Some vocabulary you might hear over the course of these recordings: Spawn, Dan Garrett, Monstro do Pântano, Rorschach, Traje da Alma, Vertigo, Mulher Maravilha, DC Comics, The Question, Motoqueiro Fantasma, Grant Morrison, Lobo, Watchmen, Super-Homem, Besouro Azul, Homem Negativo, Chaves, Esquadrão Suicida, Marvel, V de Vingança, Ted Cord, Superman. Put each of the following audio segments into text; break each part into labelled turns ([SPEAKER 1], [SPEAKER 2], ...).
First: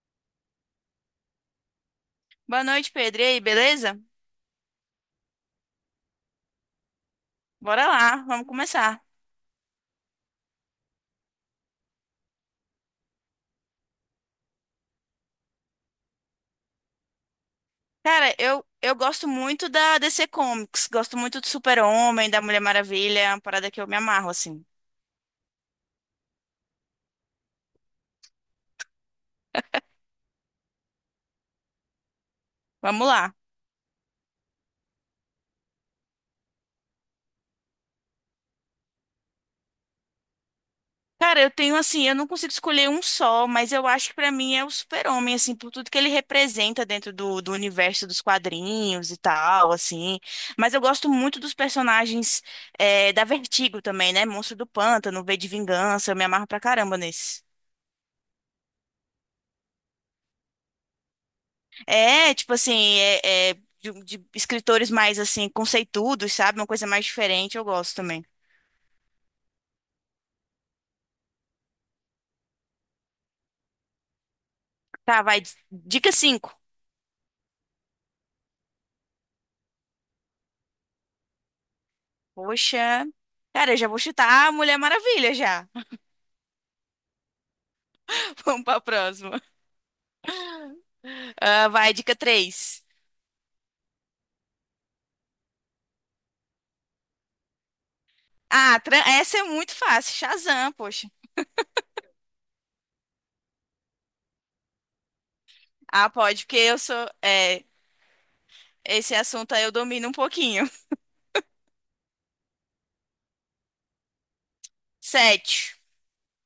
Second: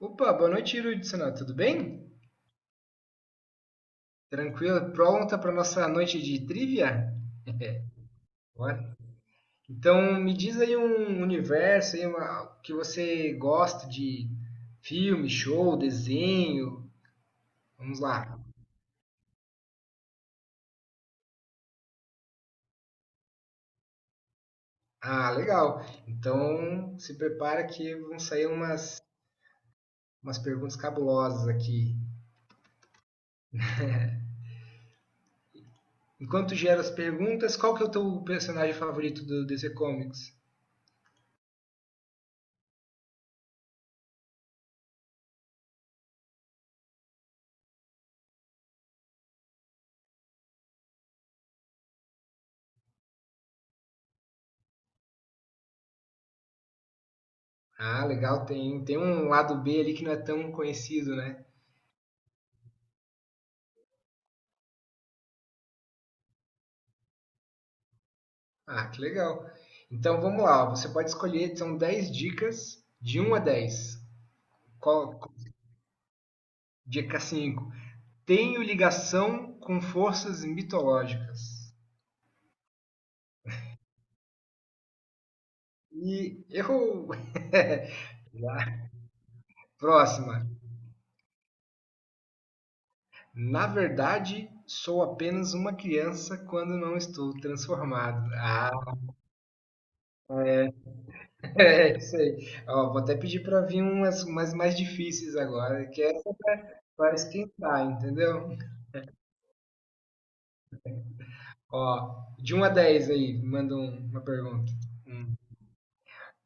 [SPEAKER 1] Opa, boa noite, Irudson. Tudo bem?
[SPEAKER 2] Boa noite, Pedro. E aí, beleza?
[SPEAKER 1] Tranquilo? Pronta para nossa noite de trivia?
[SPEAKER 2] Bora lá, vamos
[SPEAKER 1] Bora.
[SPEAKER 2] começar.
[SPEAKER 1] Então, me diz aí um universo aí, que você gosta de filme, show, desenho. Vamos
[SPEAKER 2] Cara,
[SPEAKER 1] lá.
[SPEAKER 2] eu, eu gosto muito da DC Comics, gosto muito do Super-Homem, da Mulher Maravilha, é uma parada que eu me amarro, assim.
[SPEAKER 1] Ah, legal. Então, se prepara que vão sair umas perguntas cabulosas aqui.
[SPEAKER 2] Vamos lá.
[SPEAKER 1] Enquanto gera as perguntas, qual que é o teu personagem favorito do DC Comics?
[SPEAKER 2] Cara, eu tenho assim, eu não consigo escolher um só, mas eu acho que pra mim é o Super-Homem, assim, por tudo que ele representa dentro do universo dos quadrinhos e tal, assim. Mas eu gosto muito dos personagens da Vertigo também, né? Monstro do Pântano, V de Vingança, eu me amarro pra caramba nesse.
[SPEAKER 1] Ah, legal. Tem um lado B ali que não é tão conhecido, né?
[SPEAKER 2] Tipo assim, de, de escritores mais assim, conceituados, sabe? Uma coisa mais diferente, eu gosto também.
[SPEAKER 1] Ah, que legal. Então vamos lá, você pode escolher, são dez dicas de um a 10. Qual,
[SPEAKER 2] Tá, vai. Dica 5.
[SPEAKER 1] dica 5. Tenho ligação com forças mitológicas.
[SPEAKER 2] Poxa. Cara, eu já vou chutar a Mulher Maravilha já.
[SPEAKER 1] E errou!
[SPEAKER 2] Vamos pra próxima.
[SPEAKER 1] Próxima.
[SPEAKER 2] Ah, vai, dica 3.
[SPEAKER 1] Na verdade, sou apenas uma criança quando não estou transformado. Ah,
[SPEAKER 2] Ah, essa é muito fácil. Shazam, poxa.
[SPEAKER 1] é isso aí. Ó, vou até pedir para vir umas mais difíceis agora, que
[SPEAKER 2] Ah,
[SPEAKER 1] é
[SPEAKER 2] pode, porque eu sou.
[SPEAKER 1] para
[SPEAKER 2] É,
[SPEAKER 1] esquentar, entendeu?
[SPEAKER 2] esse assunto aí eu domino um pouquinho.
[SPEAKER 1] Ó, de um a 10 aí, manda uma pergunta. Hum.
[SPEAKER 2] 7.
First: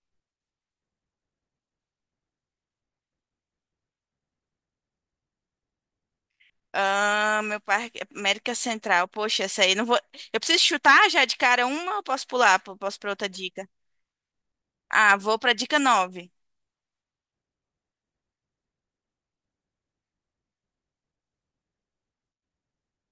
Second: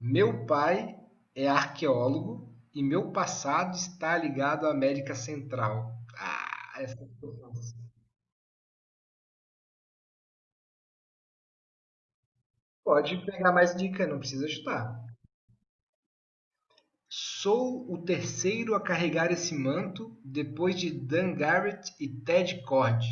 [SPEAKER 1] Meu pai é arqueólogo e meu passado está ligado à América Central. Ah, essa ficou
[SPEAKER 2] Ah, meu
[SPEAKER 1] fácil.
[SPEAKER 2] parque. América Central. Poxa, essa aí não vou. Eu preciso chutar já de cara uma ou posso pular? Posso pra
[SPEAKER 1] Pode
[SPEAKER 2] outra
[SPEAKER 1] pegar
[SPEAKER 2] dica?
[SPEAKER 1] mais dica, não precisa chutar.
[SPEAKER 2] Ah, vou pra dica 9.
[SPEAKER 1] Sou o terceiro a carregar esse manto depois de Dan Garrett e Ted Cord.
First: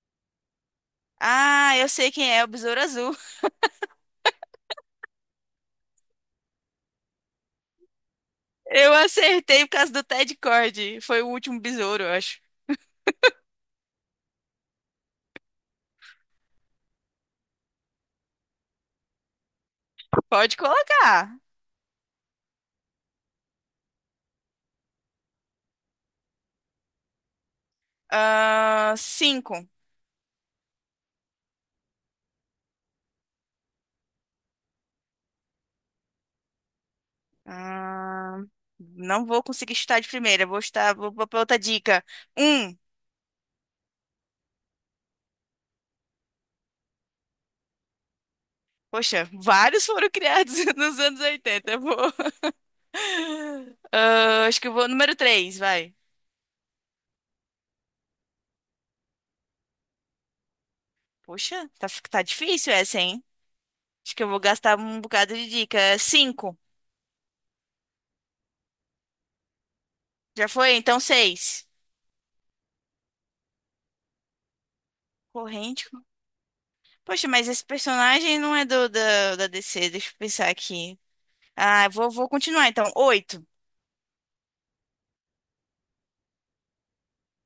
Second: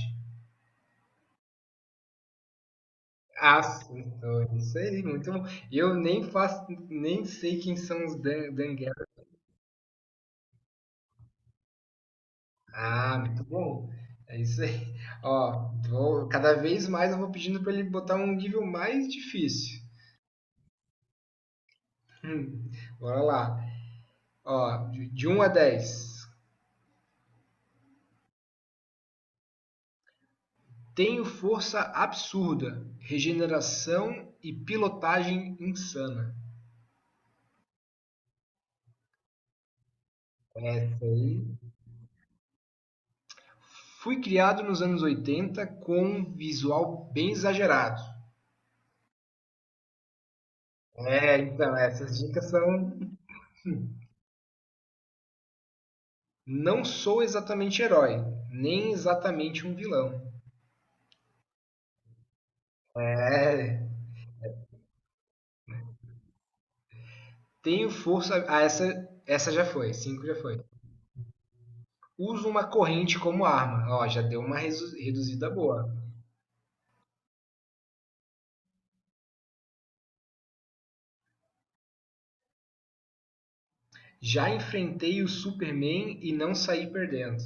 [SPEAKER 2] Ah, eu sei quem é o Besouro Azul.
[SPEAKER 1] Acertou, isso aí, muito bom. Eu nem faço, nem sei quem são os Dan
[SPEAKER 2] Eu
[SPEAKER 1] Garrett.
[SPEAKER 2] acertei por causa do Ted Cord. Foi o último besouro, eu acho.
[SPEAKER 1] Ah, muito bom. É isso aí. Ó, vou- cada vez mais eu vou pedindo para ele botar um nível mais difícil.
[SPEAKER 2] Pode colocar.
[SPEAKER 1] Hum, bora lá. Ó, de 1 a dez.
[SPEAKER 2] Ah, cinco.
[SPEAKER 1] Tenho força absurda, regeneração e pilotagem insana.
[SPEAKER 2] Ah, não vou conseguir chutar de primeira. Vou chutar,
[SPEAKER 1] Essa
[SPEAKER 2] vou, vou pra
[SPEAKER 1] aí.
[SPEAKER 2] outra dica. Um.
[SPEAKER 1] Fui criado nos anos 80 com um visual bem exagerado.
[SPEAKER 2] Poxa, vários foram criados nos anos
[SPEAKER 1] É,
[SPEAKER 2] 80.
[SPEAKER 1] então,
[SPEAKER 2] Eu vou.
[SPEAKER 1] essas dicas são.
[SPEAKER 2] Ah, acho que eu vou número três, vai.
[SPEAKER 1] Não sou exatamente herói, nem exatamente um vilão.
[SPEAKER 2] Poxa, tá, tá difícil essa, hein?
[SPEAKER 1] É,
[SPEAKER 2] Acho que eu vou gastar um bocado de dica. Cinco.
[SPEAKER 1] tenho força. Ah, essa já foi. Cinco já
[SPEAKER 2] Já
[SPEAKER 1] foi.
[SPEAKER 2] foi? Então seis.
[SPEAKER 1] Uso uma corrente como arma. Ó, já deu uma reduzida
[SPEAKER 2] Corrente.
[SPEAKER 1] boa.
[SPEAKER 2] Poxa, mas esse personagem não é da DC, deixa eu pensar aqui. Ah, vou continuar então. Oito.
[SPEAKER 1] Já enfrentei o Superman e não saí perdendo.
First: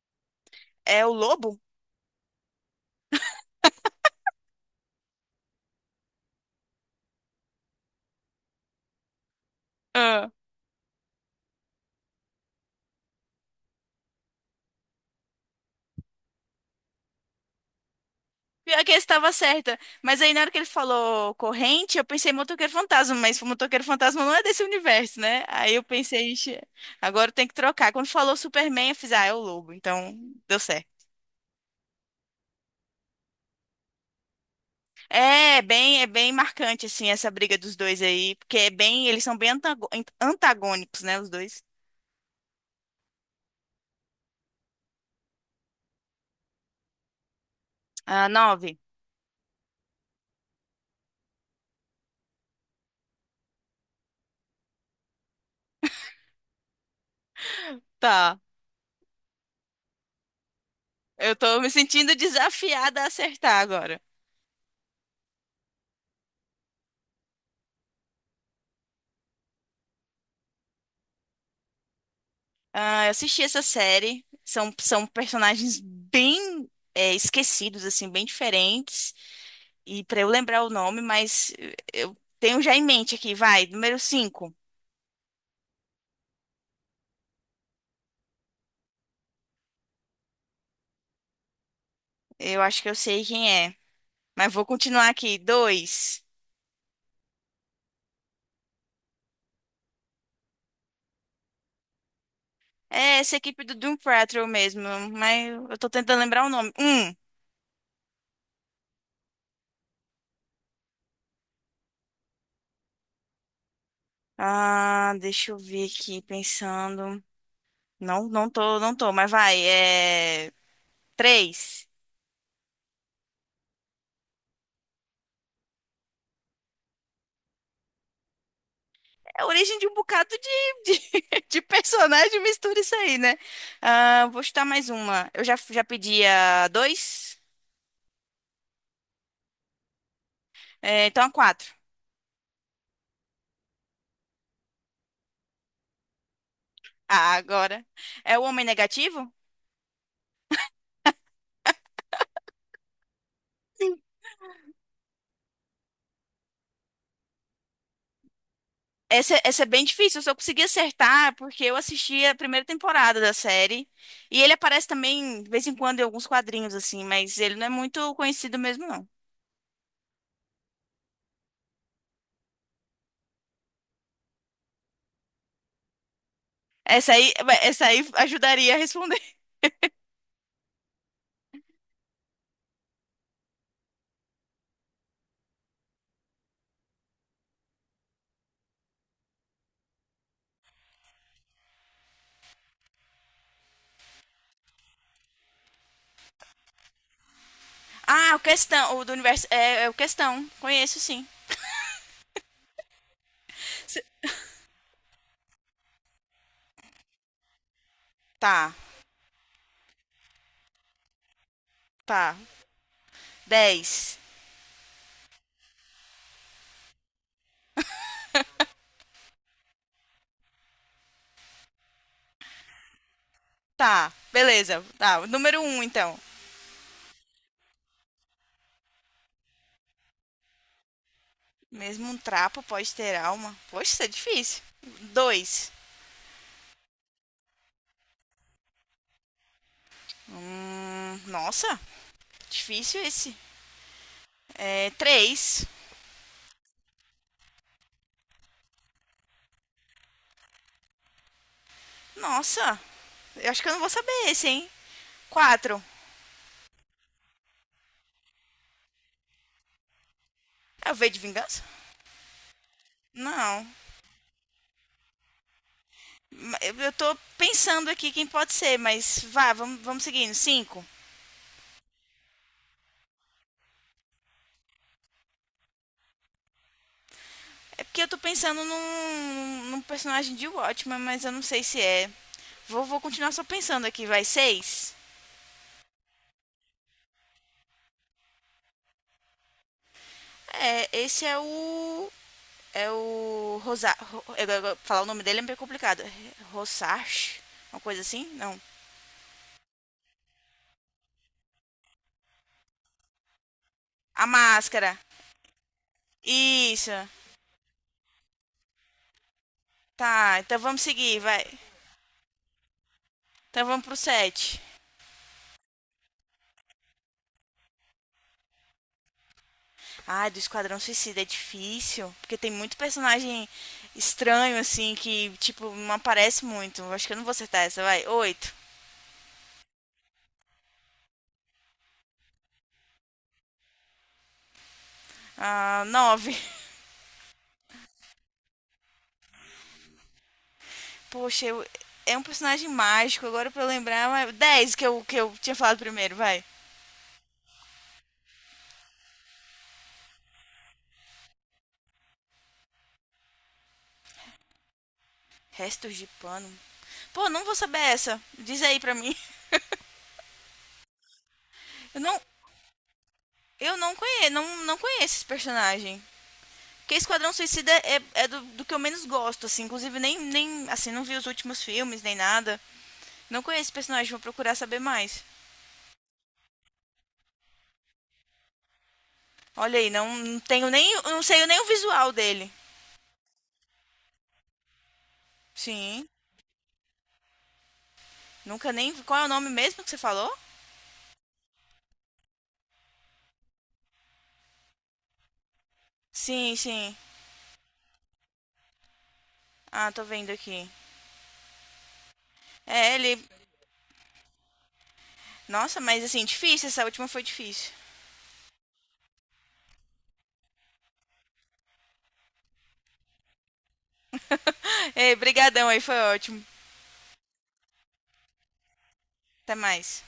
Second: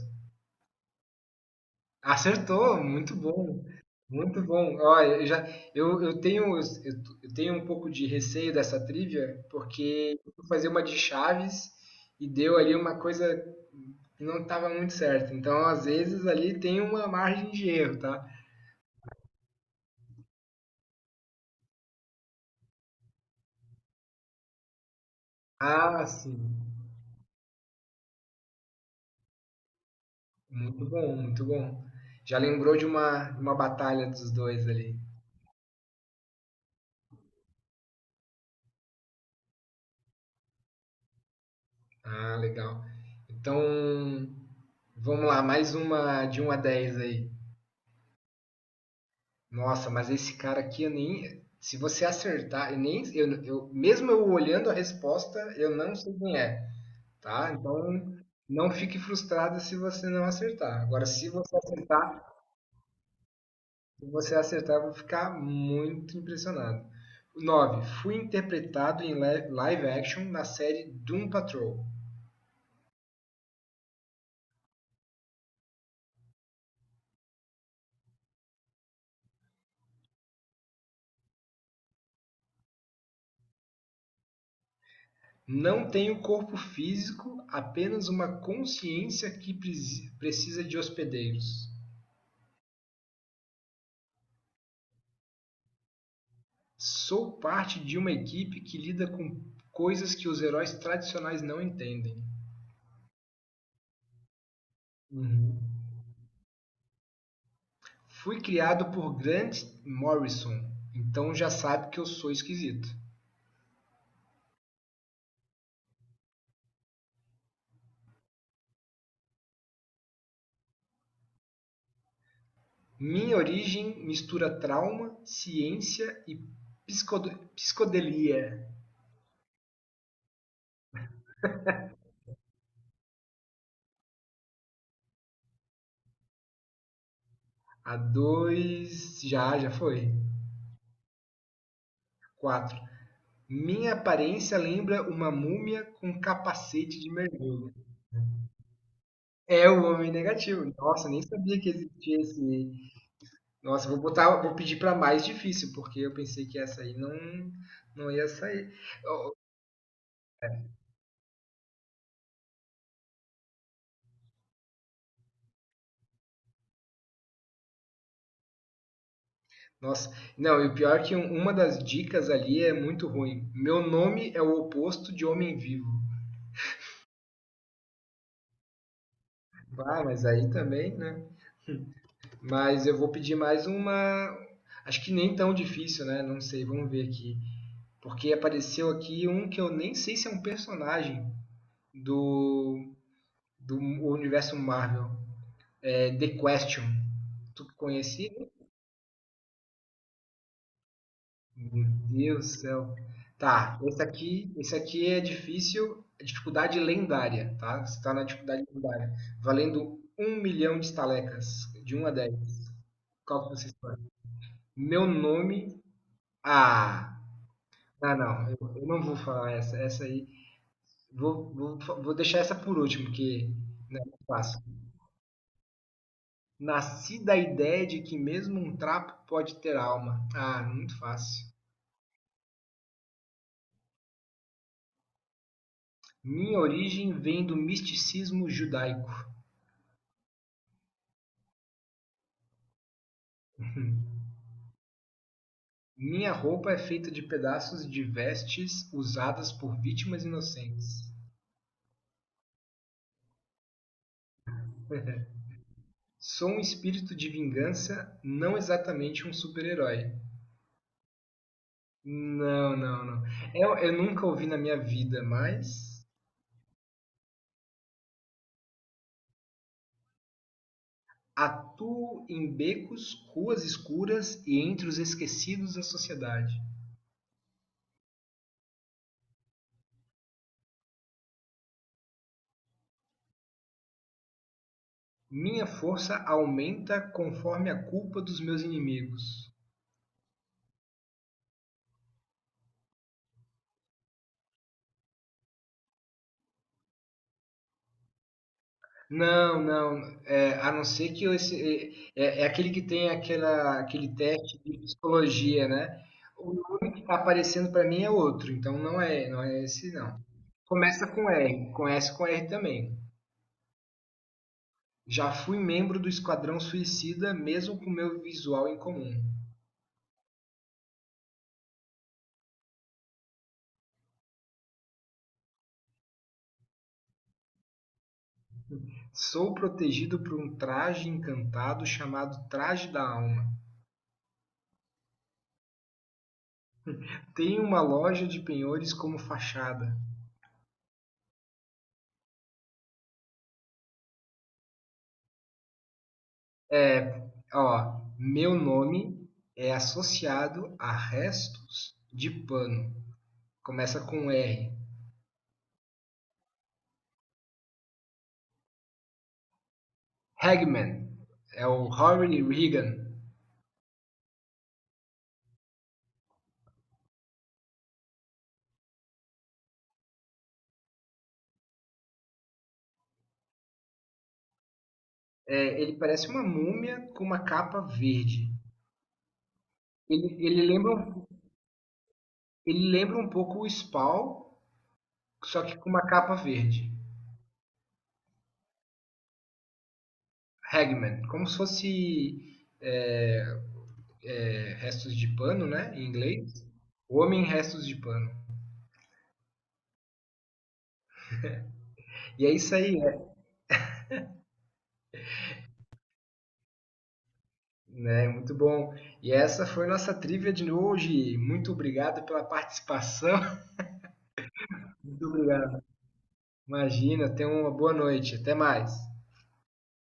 [SPEAKER 2] É o lobo?
[SPEAKER 1] Acertou, muito bom. Muito bom. Olha eu já eu, eu tenho eu, eu tenho um pouco de receio dessa trivia, porque
[SPEAKER 2] Ah.
[SPEAKER 1] eu fui fazer uma de Chaves e deu ali uma coisa que não estava muito certa. Então, às vezes ali tem uma margem de erro, tá?
[SPEAKER 2] Pior que eu estava certa. Mas aí na hora que ele falou corrente, eu pensei em motoqueiro fantasma, mas o motoqueiro fantasma não é desse universo, né? Aí eu
[SPEAKER 1] Ah,
[SPEAKER 2] pensei,
[SPEAKER 1] sim.
[SPEAKER 2] "Ixi, agora tem que trocar." Quando falou Superman, eu fiz, ah, é o Lobo, então deu
[SPEAKER 1] Muito
[SPEAKER 2] certo.
[SPEAKER 1] bom, muito bom. Já lembrou de uma batalha dos dois ali.
[SPEAKER 2] É bem marcante assim essa briga dos dois aí, porque é bem, eles são bem antagônicos, né, os dois.
[SPEAKER 1] Ah, legal. Então, vamos lá, mais uma de um a 10 aí.
[SPEAKER 2] Ah, nove.
[SPEAKER 1] Nossa, mas esse cara aqui eu nem. Se você acertar, eu nem, eu- mesmo eu olhando a resposta, eu não sei quem é, tá? Então,
[SPEAKER 2] Tá.
[SPEAKER 1] não fique frustrado se você não acertar. Agora, se
[SPEAKER 2] Eu
[SPEAKER 1] você
[SPEAKER 2] tô me sentindo
[SPEAKER 1] acertar,
[SPEAKER 2] desafiada a acertar agora.
[SPEAKER 1] se você acertar, eu vou ficar muito impressionado. 9. Fui interpretado em live action na série Doom Patrol.
[SPEAKER 2] Ah, eu assisti essa série. São personagens bem esquecidos, assim, bem diferentes. E pra eu lembrar o nome, mas eu tenho já em mente aqui, vai. Número 5.
[SPEAKER 1] Não tenho corpo físico, apenas uma consciência que precisa de hospedeiros.
[SPEAKER 2] Eu acho que eu sei quem é. Mas vou continuar aqui. Dois.
[SPEAKER 1] Sou parte de uma equipe que lida com coisas que os heróis tradicionais não entendem.
[SPEAKER 2] É essa equipe do Doom Patrol mesmo. Mas eu
[SPEAKER 1] Uhum.
[SPEAKER 2] tô tentando lembrar o nome. Um.
[SPEAKER 1] Fui criado por Grant Morrison, então já sabe que eu sou esquisito.
[SPEAKER 2] Ah, deixa eu ver aqui, pensando. Não, não tô, mas vai. É. Três.
[SPEAKER 1] Minha origem mistura trauma, ciência e psicodelia.
[SPEAKER 2] É a origem de um bocado de personagem, mistura isso aí, né? Ah, vou chutar mais uma. Eu já, já pedi a dois,
[SPEAKER 1] A dois. Já foi.
[SPEAKER 2] é, então a quatro.
[SPEAKER 1] Quatro. Minha aparência lembra uma múmia com capacete de
[SPEAKER 2] Ah,
[SPEAKER 1] mergulho.
[SPEAKER 2] agora. É o Homem Negativo?
[SPEAKER 1] É o homem negativo. Nossa, nem sabia que existia esse. Nossa,
[SPEAKER 2] Sim.
[SPEAKER 1] vou pedir para mais difícil, porque eu pensei que essa aí não, não ia sair.
[SPEAKER 2] Essa é bem difícil, eu só consegui acertar porque eu assisti a primeira temporada da série. E ele aparece também, de vez em quando, em alguns quadrinhos, assim, mas ele não é muito conhecido mesmo, não.
[SPEAKER 1] Nossa, não, e o pior é que uma das dicas ali é muito ruim. Meu nome é o oposto de homem vivo.
[SPEAKER 2] Essa aí, essa aí ajudaria a responder.
[SPEAKER 1] Ah, mas aí também, né? Mas eu vou pedir mais uma. Acho que nem tão difícil, né? Não sei, vamos ver aqui. Porque apareceu aqui um que eu nem sei se é um personagem do, do universo Marvel. É The Question. Tu conhecia?
[SPEAKER 2] Ah, o questão, o do universo. É, é o questão. Conheço sim.
[SPEAKER 1] Meu Deus do céu. Tá,
[SPEAKER 2] Se-
[SPEAKER 1] esse aqui é difícil, é dificuldade lendária, tá? Você tá na dificuldade
[SPEAKER 2] Tá,
[SPEAKER 1] lendária. Valendo um milhão de estalecas, de um a
[SPEAKER 2] tá.
[SPEAKER 1] 10. Qual que você escolhe?
[SPEAKER 2] Dez.
[SPEAKER 1] Meu nome. Ah, não, eu não vou falar essa aí. Vou deixar essa por último, porque não é
[SPEAKER 2] Tá,
[SPEAKER 1] muito fácil.
[SPEAKER 2] beleza. Tá, o número um, então.
[SPEAKER 1] Nasci da ideia de que mesmo um trapo pode ter alma. Ah, muito fácil.
[SPEAKER 2] Mesmo um trapo pode ter alma. Poxa, isso é difícil. Dois.
[SPEAKER 1] Minha origem vem do misticismo judaico.
[SPEAKER 2] Nossa, difícil esse. É, três.
[SPEAKER 1] Minha roupa é feita de pedaços de vestes usadas por vítimas inocentes.
[SPEAKER 2] Nossa, eu acho que eu não vou saber esse, hein? Quatro.
[SPEAKER 1] Sou um espírito de vingança, não exatamente um super-herói.
[SPEAKER 2] É o V de Vingança?
[SPEAKER 1] Não, não, não.
[SPEAKER 2] Não.
[SPEAKER 1] Eu nunca ouvi na minha vida, mas
[SPEAKER 2] Eu tô pensando aqui quem pode ser, mas vá, vamos, vamos seguindo. Cinco.
[SPEAKER 1] atuo em becos, ruas escuras e entre os esquecidos da sociedade.
[SPEAKER 2] É porque eu tô pensando num personagem de Watchmen, mas eu não sei se é. Vou continuar só pensando aqui, vai. Seis.
[SPEAKER 1] Minha força aumenta conforme a culpa dos meus inimigos.
[SPEAKER 2] É, esse é o. É o. Rosa, falar o nome dele é meio complicado. Rosarch? Uma coisa assim? Não.
[SPEAKER 1] Não, não. É, a não ser que eu esse, é, é é aquele que tem aquele
[SPEAKER 2] A
[SPEAKER 1] teste de
[SPEAKER 2] máscara.
[SPEAKER 1] psicologia, né? O nome
[SPEAKER 2] Isso.
[SPEAKER 1] que está aparecendo para mim é outro, então não é esse não.
[SPEAKER 2] Tá, então vamos
[SPEAKER 1] Começa
[SPEAKER 2] seguir,
[SPEAKER 1] com
[SPEAKER 2] vai.
[SPEAKER 1] R, conhece com R também.
[SPEAKER 2] Então vamos pro 7.
[SPEAKER 1] Já fui membro do Esquadrão Suicida, mesmo com meu visual incomum.
[SPEAKER 2] Ai, do Esquadrão Suicida é difícil. Porque tem muito personagem estranho, assim, que, tipo, não aparece muito. Eu acho que eu não vou acertar essa, vai. Oito.
[SPEAKER 1] Sou protegido por um traje encantado chamado Traje da Alma.
[SPEAKER 2] Ah, 9.
[SPEAKER 1] Tenho uma loja de penhores como fachada.
[SPEAKER 2] Poxa, é um personagem mágico. Agora pra eu lembrar, mas 10 que eu tinha falado primeiro, vai.
[SPEAKER 1] É, ó, meu nome é associado a restos de pano. Começa com R.
[SPEAKER 2] Restos de pano. Pô, não vou saber essa. Diz aí pra mim.
[SPEAKER 1] Hagman é o
[SPEAKER 2] Eu não,
[SPEAKER 1] Harry Regan.
[SPEAKER 2] eu não conheço, não conheço esse personagem. Porque Esquadrão Suicida é, é do que eu menos gosto, assim. Inclusive, nem. Assim, não vi os últimos filmes, nem nada. Não conheço esse personagem, vou procurar saber mais.
[SPEAKER 1] É, ele parece uma múmia com uma capa verde.
[SPEAKER 2] Olha aí, não,
[SPEAKER 1] Ele,
[SPEAKER 2] não
[SPEAKER 1] ele,
[SPEAKER 2] tenho
[SPEAKER 1] lembra,
[SPEAKER 2] nem. Não
[SPEAKER 1] um,
[SPEAKER 2] sei nem o visual dele.
[SPEAKER 1] ele lembra um pouco o Spawn só que com uma
[SPEAKER 2] Sim.
[SPEAKER 1] capa verde.
[SPEAKER 2] Nunca nem. Qual é o nome mesmo que você falou?
[SPEAKER 1] Hagman, como se fosse restos de pano, né? Em inglês.
[SPEAKER 2] Sim, sim.
[SPEAKER 1] O homem em restos de pano.
[SPEAKER 2] Ah, tô vendo aqui.
[SPEAKER 1] E é isso
[SPEAKER 2] É,
[SPEAKER 1] aí,
[SPEAKER 2] ele. Nossa, mas assim, difícil. Essa última foi difícil.
[SPEAKER 1] né? Muito bom. E essa foi nossa trivia de hoje. Muito obrigado pela participação.
[SPEAKER 2] Ei,
[SPEAKER 1] Muito
[SPEAKER 2] brigadão
[SPEAKER 1] obrigado.
[SPEAKER 2] aí, foi ótimo.
[SPEAKER 1] Imagina, tenha uma boa noite. Até mais.
[SPEAKER 2] Até mais.